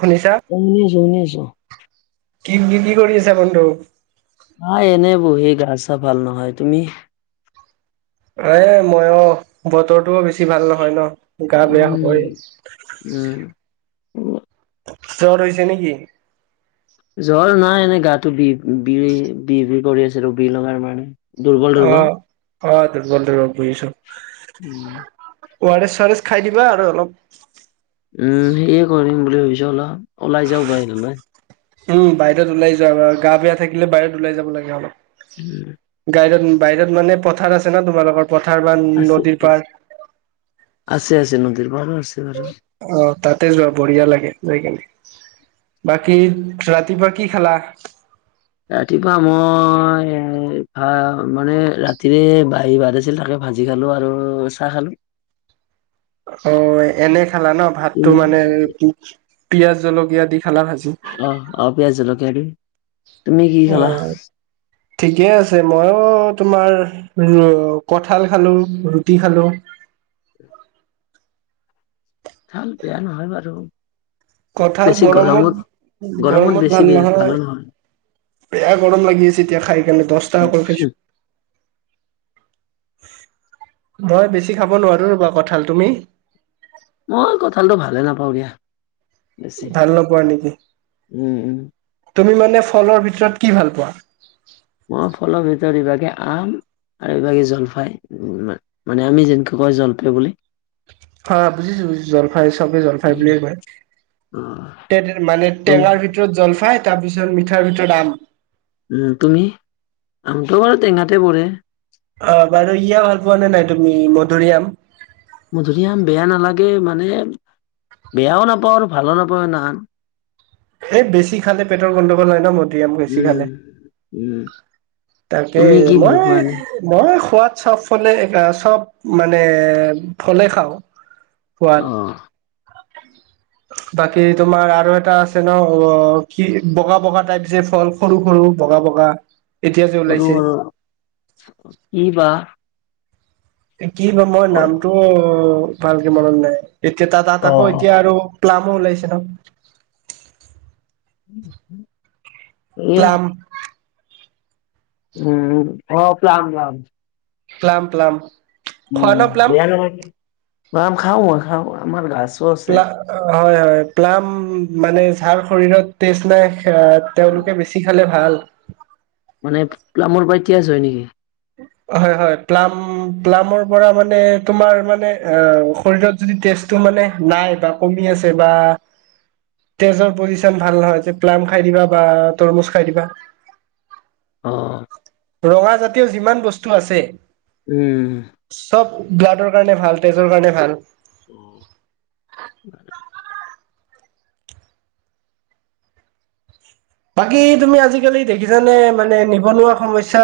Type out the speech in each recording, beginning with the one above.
শুনিছা শুনি আছোঁ শুনি আছোঁ। কি কি কি কৰি আছা বন্ধু আছা ভাল নহয় তুমি। এ মইয়ো বতৰটো বেছি। বেছি ভাল নহয় ন গা বেয়া উম হবই। উ জ্বৰ হৈছে নেকি। জ্বৰ নাই এনে গাটো বি বি বি কৰি আছে ৰৰুবি লগাৰ মানে। দুৰ্বল অ দুৰ্বল। অ দুৰ্বল দুৰ্বল পৰি আছোঁ। উম অৰেষ্ট চৌৱাৰেছ খাই দিবা আৰু অলপ- উম সেয়ে কৰিম বুলি ভাবিছো অল ওলাই যাও বাহিললৈ। উম বাহিৰত ওলাই যোৱা আৰু গা বেয়া থাকিলে বাহিৰত ওলাই যাব লাগে উম অলপ গাইত। বাহিৰত মানে পথাৰ আছে ন তোমালোকৰ- পথাৰ বা আছে নদীৰ পাৰ আছে আছে নদীৰ পাৰো আছে বাৰু অ তাতে যোৱা বঢ়িয়া লাগে যাই কিনি- বাকী ৰাতিপুৱা কি খালা। ৰাতিপুৱা মই এ ভা মানে ৰাতিৰে বাহী ভাত আছিল তাকে ভাজি- খালো আৰু চাহ খালো- [inaudible] অ এনে খালা ন ভাতটো তুমি? মানে পিয়াজ জলকীয়া, দি খালা ভাজি অ অ পিয়াজ, জলকীয়া, তুমি কি অ খালা? ঠিকে আছে মইয়ো। তোমাৰ কঠাল খালো ৰুটি খালো। ভাল বেয়া নহয় বাৰু কথাল গৰমত গৰমত বেছি ভাল বে ভালো নহয়। বেয়া গৰম লাগি আছে এতিয়া খাইকাৰে দহ টাকা কৰি খাইছো। ভয় বেছি খাব নোৱাৰো ৰ'বা কঁঠাল তুমি মই কঁঠালটো ভালে নাপাওঁ দিয়া। বেছি। ভাল নপোৱা নেকি উম, উম, তুমি মানে। এনে ফলৰ ভিতৰত কি ভাল পোৱা। মই ফলৰ ভিতৰত ইভাগে আম আৰু এইভাগে জলফাই মানে আমি যেনেকে কয় জলপাই বুলি। অ বুজিছো জলফাই চবে জলফাই বুলিয়ে কয়। অ', তে মানে তুম টেঙাৰ ভিতৰত জলফাই তাৰপিছত মিঠাৰ ভিতৰত আম। উম তুমি আমটো বাৰু টেঙাতে পৰে। অ বাৰু ইয়া ভাল পোৱা নে নাই তুমি মধুৰিআম,। ম ধুনীয়া বেয়া নালাগে মানে বেয়াও নাপাওঁ আৰু ভালো নাপাওঁ নান এই বেছি খালে পেটৰ গণ্ডগোল হয় ন মদৰি আম বেছি খালে। উম, উম, তুমি তাকেই কি ভাল পোৱা এনে? মই মই। সোৱাদ চব ফলে চব মানে ফলে খাওঁ। খোৱাত আহ বাকী তোমাৰ আৰু এটা ছে ন অ কি বগা বগা টাইপ যে ফল সৰু সৰু বগা বগা। এতিয়া যে ওলাইছে কিঈবা [unintelligible] কি ক মই অ', নামটো ভালকে মনত নাই। এতিয়া তাত তাত আকৌ এতিয়া আৰু ক্লামো ওলাইছে ন উম উম। প্লাম [unintelligible] উম অ প্লাম প্লাম। প্লাম প্লাম খোৱা ন প্লাম উম খাওঁ খাও আমাৰ গা প্লা হয় হয় প্লাম মানেৰ শৰীৰত তেজ নাই এ তেওঁলোকে বেছি খালে ভাল। মানে প্লামৰ পৰা তিয়াজ হয় নেকি হয় হয় প্লাম প্লামৰ পৰা মানে তোমাৰ মানে শৰিৰত যদি তে মানে নাই বা কমি আছে বা তেজৰ পজিশন ভাল নহয় যে প্লাম খাই দিবা বা তৰমুজ খাই দিবা। অ ৰঙা জাতীয় যিমান বস্তু আছে। উম। চব ব্লাডৰ কাৰণে ভাল তেজৰ কাৰণে ভাল। অ। বাকী তুমি আজিকালি দেখিছানে মানে নিবনুৱা সমস্যা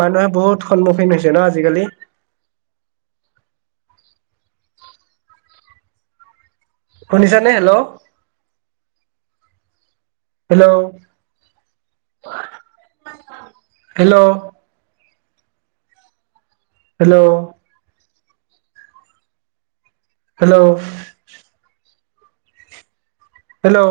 মানুহে বহুত হৈছে ন আজিকালি শুনিছ নে hello hello hello hello hello hello